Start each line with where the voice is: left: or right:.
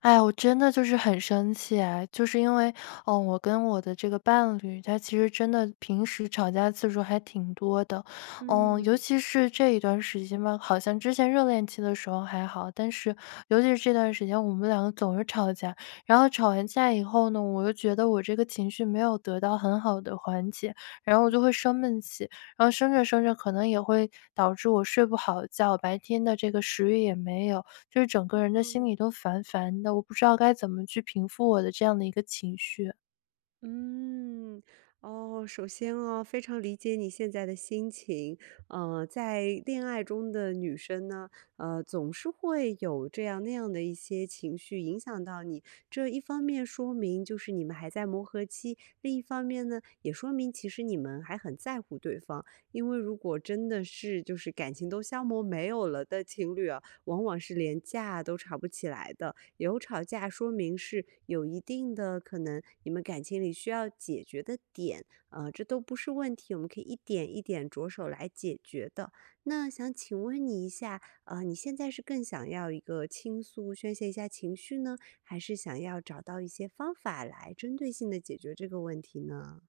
left: 哎呀我真的就是很生气啊！就是因为，我跟我的这个伴侣，他其实真的平时吵架次数还挺多的，尤
right: 嗯，
left: 其是这一段时间吧，好像之前热恋期的时候还好，但是尤其是这段时间，我们两个总是吵架，然后吵完架以后呢，我又觉得我这个情绪没有得到很好的缓解，然后我就会生闷气，然后生着生着，可能也会导致我睡不好觉，白天的这个食欲也没有，就是整个人的心
right: 嗯，
left: 里都烦烦的，我不知道该怎么去平复我的这样的一个情绪。
right: 嗯，哦，首先哦，非常理解你现在的心情。在恋爱中的女生呢，总是会有这样那样的一些情绪影响到你。这一方面说明就是你们还在磨合期，另一方面呢，也说明其实你们还很在乎对方。因为如果真的是就是感情都消磨没有了的情侣啊，往往是连架都吵不起来的。有吵架，说明是有一定的可能你们感情里需要解决的点，这都不是问题，我们可以一点一点着手来解决的。那想请问你一下，你现在是更想要一个倾诉、宣泄一下情绪呢，还是想要找到一些方法来针对性的解决这个问题呢？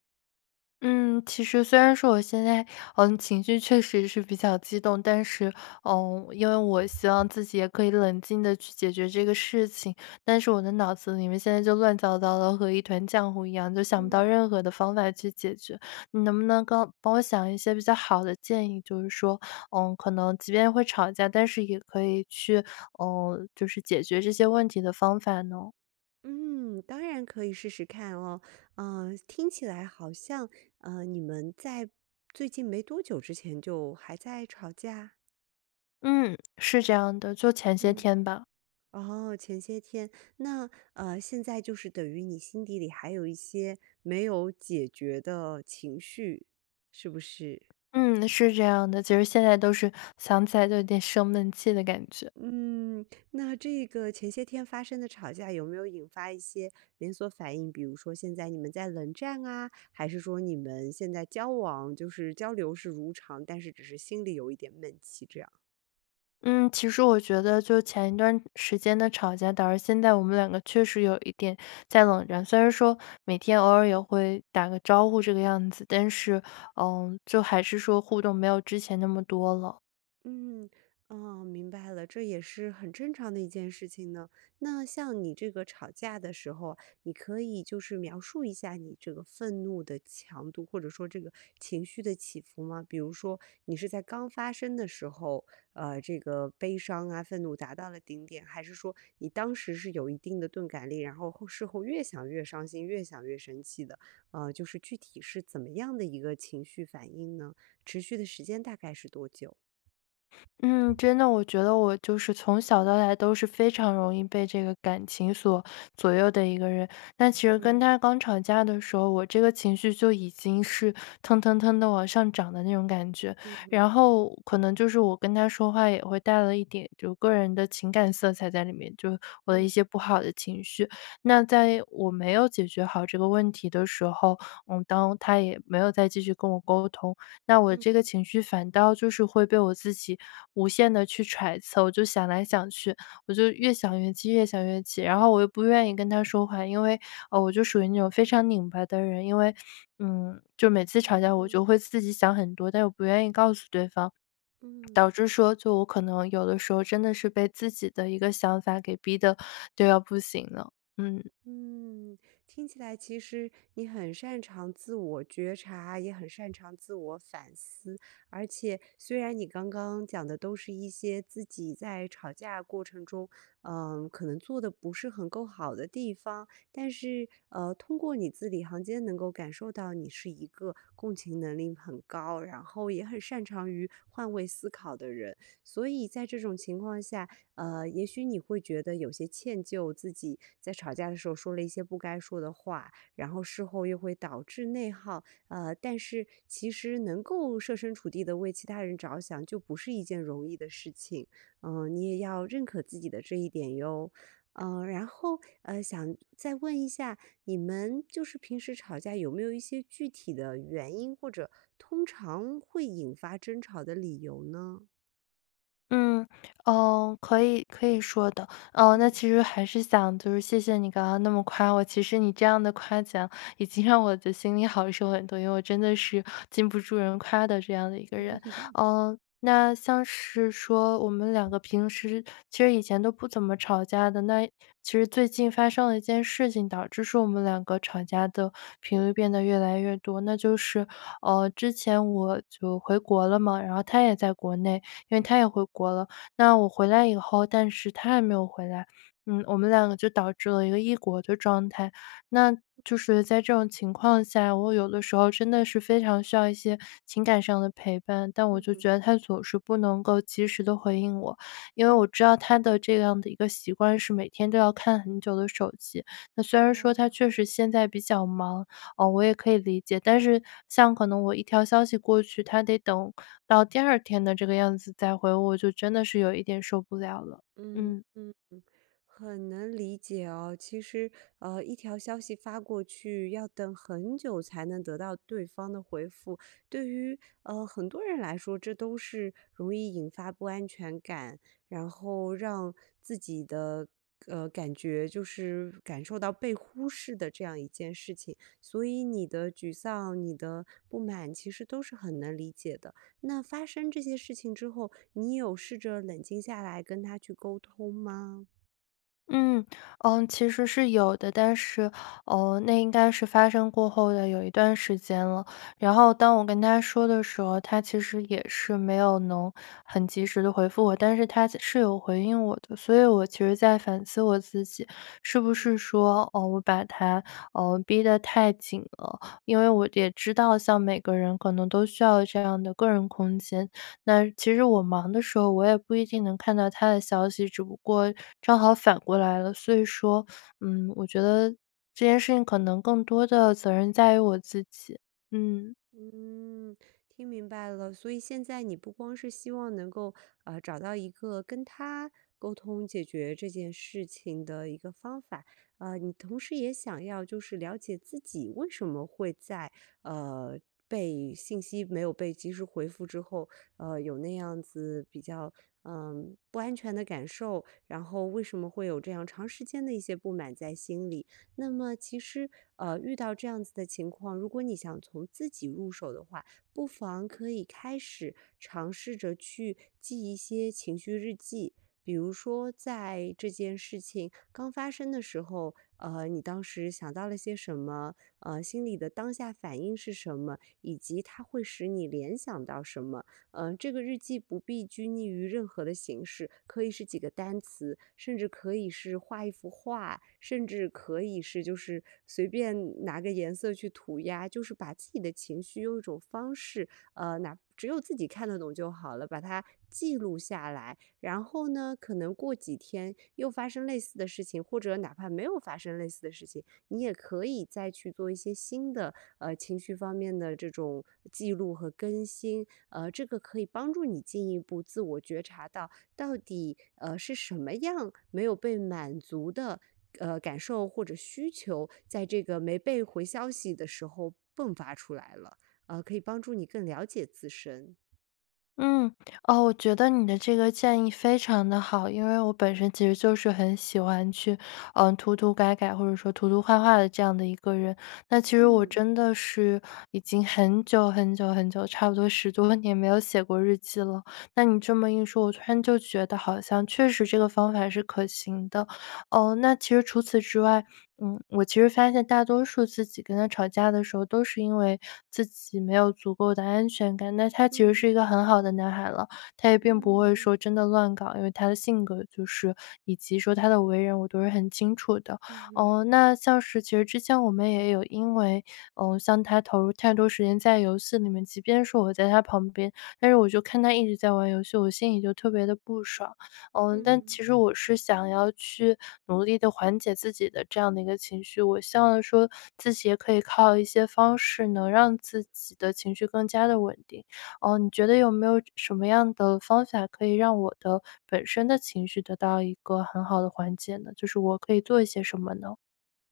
left: 嗯，其实虽然说我现在，情绪确实是比较激动，但是，因为我希望自己也可以冷静的去解决这个事情，但是我的脑子里面现在就乱糟糟的，和一团浆糊一样，就想不到
right: 嗯，
left: 任何的方法去解决。你能不能刚帮我想一些比较好的建议？就是说，可能即便会吵架，但是也可以去，就是解决这些问题的方法呢？
right: 嗯，当然可以试试看哦。嗯、听起来好像你们在最近没多久之前就还在吵架。
left: 嗯，是这样的，就前些
right: 嗯，
left: 天吧。
right: 哦，前些天，那现在就是等于你心底里还有一些没有解决的情绪，是不是？
left: 嗯，是这样的，其实现在都是想起来就有点生闷气的感觉。
right: 嗯，那这个前些天发生的吵架有没有引发一些连锁反应？比如说现在你们在冷战啊，还是说你们现在交往就是交流是如常，但是只是心里有一点闷气这样？
left: 嗯，其实我觉得就前一段时间的吵架，导致现在我们两个确实有一点在冷战。虽然说每天偶尔也会打个招呼这个样子，但是，就还是说互动没有之前那么多了。
right: 嗯，哦，明白了，这也是很正常的一件事情呢。那像你这个吵架的时候啊，你可以就是描述一下你这个愤怒的强度，或者说这个情绪的起伏吗？比如说，你是在刚发生的时候，这个悲伤啊、愤怒达到了顶点，还是说你当时是有一定的钝感力，然后后事后越想越伤心，越想越生气的？就是具体是怎么样的一个情绪反应呢？持续的时间大概是多久？
left: 嗯，真的，我觉得我就是从小到大都是非常容易被这个感情所左右的一个人。那其实跟
right: 嗯，
left: 他刚吵架的时候，我这个情绪就已经是腾腾腾的往上涨的那种感觉，
right: 嗯嗯
left: 然后可能就是我跟他说话也会带了一点就个人的情感色彩在里面，就我的一
right: 嗯，
left: 些不好的情绪。那在我没有解决好这个问题的时候，当他也没有再继续跟我沟通，那我这
right: 嗯，
left: 个情绪反倒就是会被我自己无限的去揣测，我就想来想去，我就越
right: 嗯，
left: 想越气，越想越气，然后我又不愿意跟他说话，因为，我就属于那种非常拧巴的人，因为，就每次吵架
right: 啊，
left: 我就会自己想很多，但又不愿意告诉对方。
right: 嗯。
left: 导致说，就我可能有的时候真的是被自己的一个想法给逼的都要不行了，嗯。
right: 嗯，听起来其实你很擅长自我觉察，也很擅长自我反思。而且，虽然你刚刚讲的都是一些自己在吵架过程中，嗯，可能做的不是很够好的地方，但是，通过你字里行间能够感受到你是一个共情能力很高，然后也很擅长于换位思考的人。所以在这种情况下，也许你会觉得有些歉疚，自己在吵架的时候说了一些不该说的话，然后事后又会导致内耗。但是其实能够设身处地的为其他人着想，就不是一件容易的事情。嗯、你也要认可自己的这一点哟。嗯、然后想再问一下，你们就是平时吵架有没有一些具体的原因，或者通常会引发争吵的理由呢？
left: 嗯，哦，可以可以说的。哦，那
right: 嗯
left: 其实还是想就是谢谢你刚刚那么夸我，其实你这样的夸奖已经让我的心里好受很多，因为我真的是禁不住人夸的这样的一个人。嗯，那像是说我们两个平时其实以前都不怎么吵架的，那其实最近发生了一件事情，导致说我们两个吵架的频率变得越来越多。那就是，之前我就回国了嘛，然后他也在国内，因为他
right: 嗯
left: 也回国了。那我回来以后，但是他还没有回来，我们两个就导致了一个异国的状态。那就是在这种情况下，我有的时候真的是非常需要一些情感上的陪伴，但我
right: 嗯
left: 就觉
right: 嗯。
left: 得他总是不能够及时的回应我。因为我
right: 嗯，
left: 知道他的这样的一个习惯是每天都要看很久的手机，那虽然说他
right: 啊，
left: 确实现在比较忙，哦，我也可以理解，但是像可能我一条消息过去，他得等到第二天的这个样子再回我我就真的是有一点受不了了。
right: 嗯，
left: 嗯。
right: 嗯。很能理解哦，其实，一条消息发过去，要等很久才能得到对方的回复。对于很多人来说，这都是容易引发不安全感，然后让自己的感觉就是感受到被忽视的这样一件事情。所以你的沮丧、你的不满，其实都是很能理解的。那发生这些事情之后，你有试着冷静下来跟他去沟通吗？
left: 嗯，嗯，其实是有的，但是，哦，那应该是发生过后的有一段时间了。然后当我跟他说的时候，他其实也是没有能很及时的回复我，但是他是有回应我的。所以我其实在反思我自己，是不
right: 嗯
left: 是说，我把他，逼得太紧了。因为我也知道像每个人可能都需要这样的个人空间，那其实我忙的时候，我也不一定能看到他的消息，只不过正好反过来了。所以说，我觉得这件事情可能更多的责任在于我自己。嗯。
right: 嗯，听明白了。所以现在你不光是希望能够找到一个跟他沟通解决这件事情的一个方法，你同时也想要就是了解自己为什么会在呃被信息没有被及时回复之后，有那样子比较不安全的感受，然后为什么会有这样长时间的一些不满在心里。那么其实，遇到这样子的情况，如果你想从自己入手的话，不妨可以开始尝试着去记一些情绪日记。比如说，在这件事情刚发生的时候，你当时想到了些什么？心里的当下反应是什么？以及它会使你联想到什么？嗯，这个日记不必拘泥于任何的形式，可以是几个单词，甚至可以是画一幅画，甚至可以是就是随便拿个颜色去涂鸦，就是把自己的情绪用一种方式，哪只有自己看得懂就好了，把它记录下来。然后呢，可能过几天又发生类似的事情，或者哪怕没有发生类似的事情，你也可以再去做一些新的，情绪方面的这种记录和更新，这个可以帮助你进一步自我觉察到，到底是什么样没有被满足的感受或者需求，在这个没被回消息的时候迸发出来了，可以帮助你更了解自身。
left: 嗯，哦，我觉得你的这个建议非常的好，因为我本身其实就是很喜欢去，涂涂改改或者说涂涂画画的这样的一个人。那其实我
right: 嗯
left: 真的是已经很久很久很久，差不多10多年没有写过日记了。那你这么一说，我突然就觉得好像确实这个方法是可行的。哦，那其实除此之外，我其实发现大多数自己跟他吵架的时候，都是因为自己没有足够的安全感。那他其实
right: 嗯
left: 是一个很好的男孩了，他也并不会
right: 嗯
left: 说真的乱搞，因为他的性格就是以及说他的为人，我都是很清楚的。
right: 嗯嗯。嗯
left: 哦，那像是其实之前我们也有因为，像他投入太多时间在游戏里面，即便是我在他旁边，但是我就看他一直在玩游戏，我心里就特别的不爽。但
right: 嗯
left: 其实我是想要去努力的缓解自己的这样的一个情绪，我希望说自己也可以靠一些方式能让自己的情绪更加的稳定。哦，你觉得有没有什么样的方法可以让我的本身的情绪得到一个很好的缓解呢？就是我可以做一些什么呢？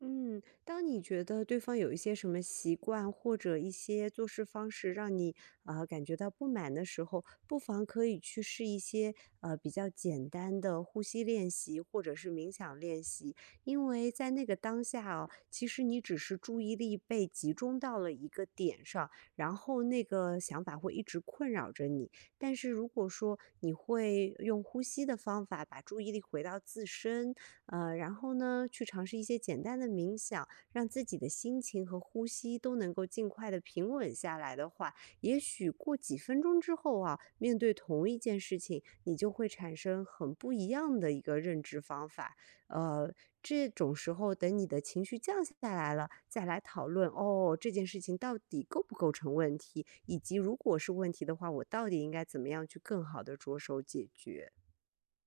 right: 嗯，当你觉得对方有一些什么习惯或者一些做事方式让你感觉到不满的时候，不妨可以去试一些比较简单的呼吸练习或者是冥想练习，因为在那个当下哦，其实你只是注意力被集中到了一个点上，然后那个想法会一直困扰着你。但是如果说你会用呼吸的方法把注意力回到自身，然后呢，去尝试一些简单的冥想，让自己的心情和呼吸都能够尽快的平稳下来的话，也许过几分钟之后啊，面对同一件事情，你就会产生很不一样的一个认知方法。呃，这种时候，等你的情绪降下来了，再来讨论哦，这件事情到底构不构成问题，以及如果是问题的话，我到底应该怎么样去更好的着手解决。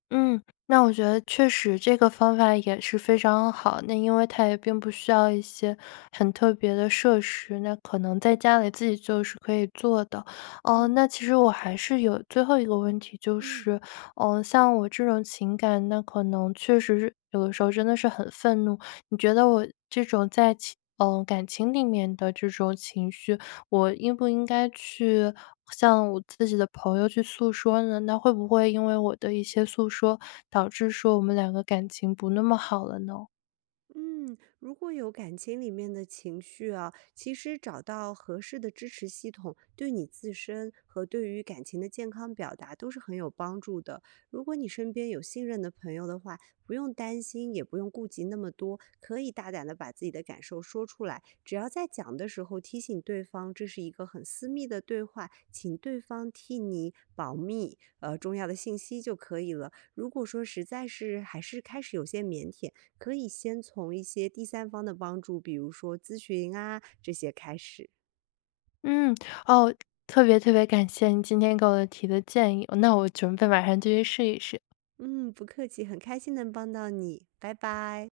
left: 嗯，那我觉得确实这个方法也是非常好。那因为它也并不需要一些很特别的设施，那可能在家里自己就是可以做的。哦，
right: 嗯
left: 那其实我还是有最后一个问题，就
right: 嗯。
left: 是，像我这种情感，那可能确实是有的时候真的是很愤怒。你觉得我这种在情，嗯、感情里面的这种情绪，我应不应该去向我自己的朋友去诉说呢？那会不会因为我的一些诉说，导致说我们两个感情不那么好了呢？
right: 嗯，如果有感情里面的情绪啊，其实找到合适的支持系统，对你自身和对于感情的健康表达都是很有帮助的。如果你身边有信任的朋友的话，不用担心，也不用顾及那么多，可以大胆的把自己的感受说出来。只要在讲的时候提醒对方，这是一个很私密的对话，请对方替你保密，重要的信息就可以了。如果说实在是还是开始有些腼腆，可以先从一些第三方的帮助，比如说咨询啊这些开始。
left: 嗯，哦，特别特别感谢你今天给我的提的建议，那我准备马上就去试一试。
right: 嗯，不客气，很开心能帮到你，拜拜。